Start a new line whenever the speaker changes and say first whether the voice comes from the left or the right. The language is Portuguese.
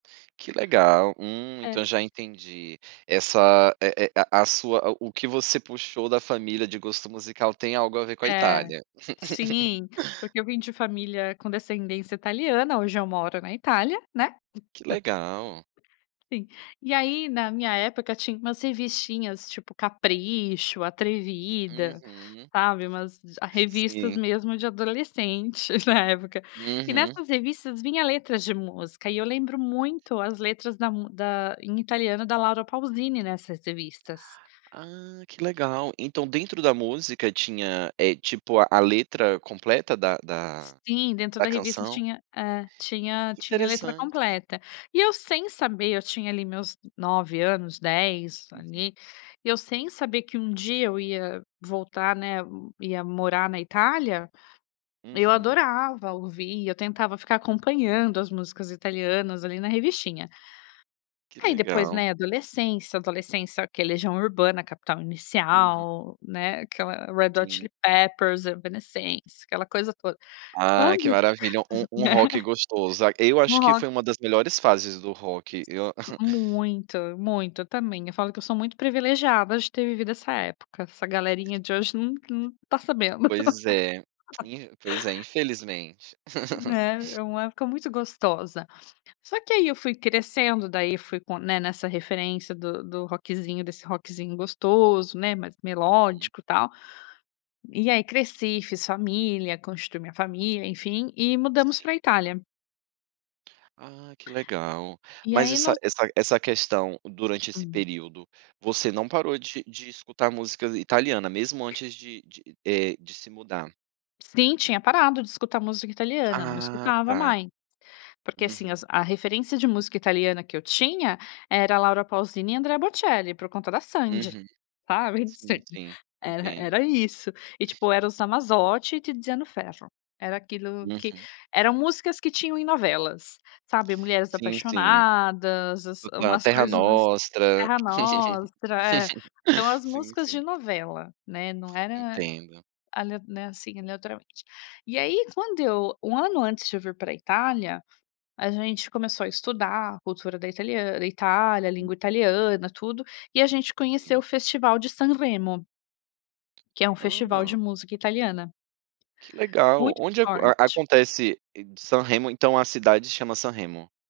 right: Que legal. Hum, então,
left: É.
right: já, entendi essa, é é a a sua, o o que você puxou da família de gosto musical, tem algo a ver com a
left: É.
right: Itália.
left: Sim. Porque eu vim de família com descendência italiana, hoje eu moro na Itália, né.
right: Que legal.
left: [unintelligible] Sim. E aí, na minha época, tinha umas revistinhas, tipo, "Capricho", "Atrevida",
right: Uhum.
left: sabe, umas ah, revistas,
right: Sim.
left: mesmo, de adolescentes, na época. E,
right: Uhum.
left: nessas revistas, vinha letras de música. E, eu lembro muito as letras da mã da em italiano, da Laura Pauzini, nessas revistas.
right: Ah, que legal. Então, dentro da música tinha, eh, tipo, a letra completa da da
left: Sim. Dentro
right: da
left: da revista
right: canção?
left: tinha é, tinha
right: Que
left: tinha a letra
right: interessante.
left: completa. E, eu sem saber, eu tinha ali meus 9 anos, 10,
right: Uhum.
left: ali. E, eu sem saber que um dia eu ia voltar, né, ia morar na Itália, eu
right: Uhum.
left: adorava ouvir, eu tentava ficar acompanhando as músicas italianas, ali, na revistinha.
right: Que
left: Aí, depois,
right: legal.
left: né, adolescência. Adolescência quer "Legião Urbana", "Capital
right: Uhum.
left: Inicial", né, aquela "Red Hot
right: Sim.
left: Chili Peppers", "Evanescence", aquela coisa toda.
right: Ai,
left: Quando
right: que maravilha. Um um
left: né.
right: rock gostoso. Ah, eu acho
left: Um
right: que
left: rock
right: foi uma das melhores fases do rock. Eu
left: Muito. Muito. Eu, também. Eu falo que eu sou muito privilegiada de ter vivido essa época. Essa galerinha de hoje, não não tá sabendo.
right: Pois é, in pois é, infelizmente.
left: Né. É uma época muito gostosa. Só, que, aí, eu fui crescendo, daí, fui com né, nessa referência do do rockzinho desse rockzinho gostoso, né, mais
right: Uhum.
left: melódico, tal. E, aí cresci, fiz família, constitui minha família, enfim. E, mudamos
right: Sim.
left: para a Itália.
right: Ah, que legal.
left: E,
right: Mas,
left: aí
right: essa
left: nós
right: essa essa questão, durante esse
left: Hum.
right: período, você não parou de de escutar música italiana, mesmo, antes de de, eh, de se mudar.
left: Sim, tinha parado de escutar música italiana. Não
right: Ah,
left: escutava
right: tá.
left: mai porque, assim,
right: Uhum.
left: as a referência de música italiana que eu tinha, era "Laura Pauzini" e "Andrea Bocelli", por conta da Sandy.
right: Uhum.
left: Sabe, em
right: Sim,
left: sede.
right: sim.
left: Era
right: Entendo.
left: era isso. E, tipo, "Eros Ramazzotti" e "Tiziano Ferro". Era aquilo que
right: Uhum.
left: eram músicas que tinham em novelas, sabe. "Mulheres
right: Sim, sim.
left: Apaixonadas", as
right: No na
left: umas
right: "Terra
left: coisas ass
right: Nostra".
left: "Terra Nostra", é. Então, as
right: Sim,
left: músicas de
right: sim.
left: novela, né, não era
right: Entendo.
left: ale assim, aleatoriamente. E, aí, quando eu 1 ano antes de eu vir para a Itália, a gente começou a estudar a cultura da italian da Itália, a língua
right: Uhum.
left: italiana, tudo, e a gente conheceu o
right: Sim.
left: festival de Sanremo. Que é um festival de
right: Hã.
left: música italiana.
right: Que legal.
left: muito
right: Onde aco
left: forte.
right: acontece Sanremo, então, a cidade se chama Sanremo?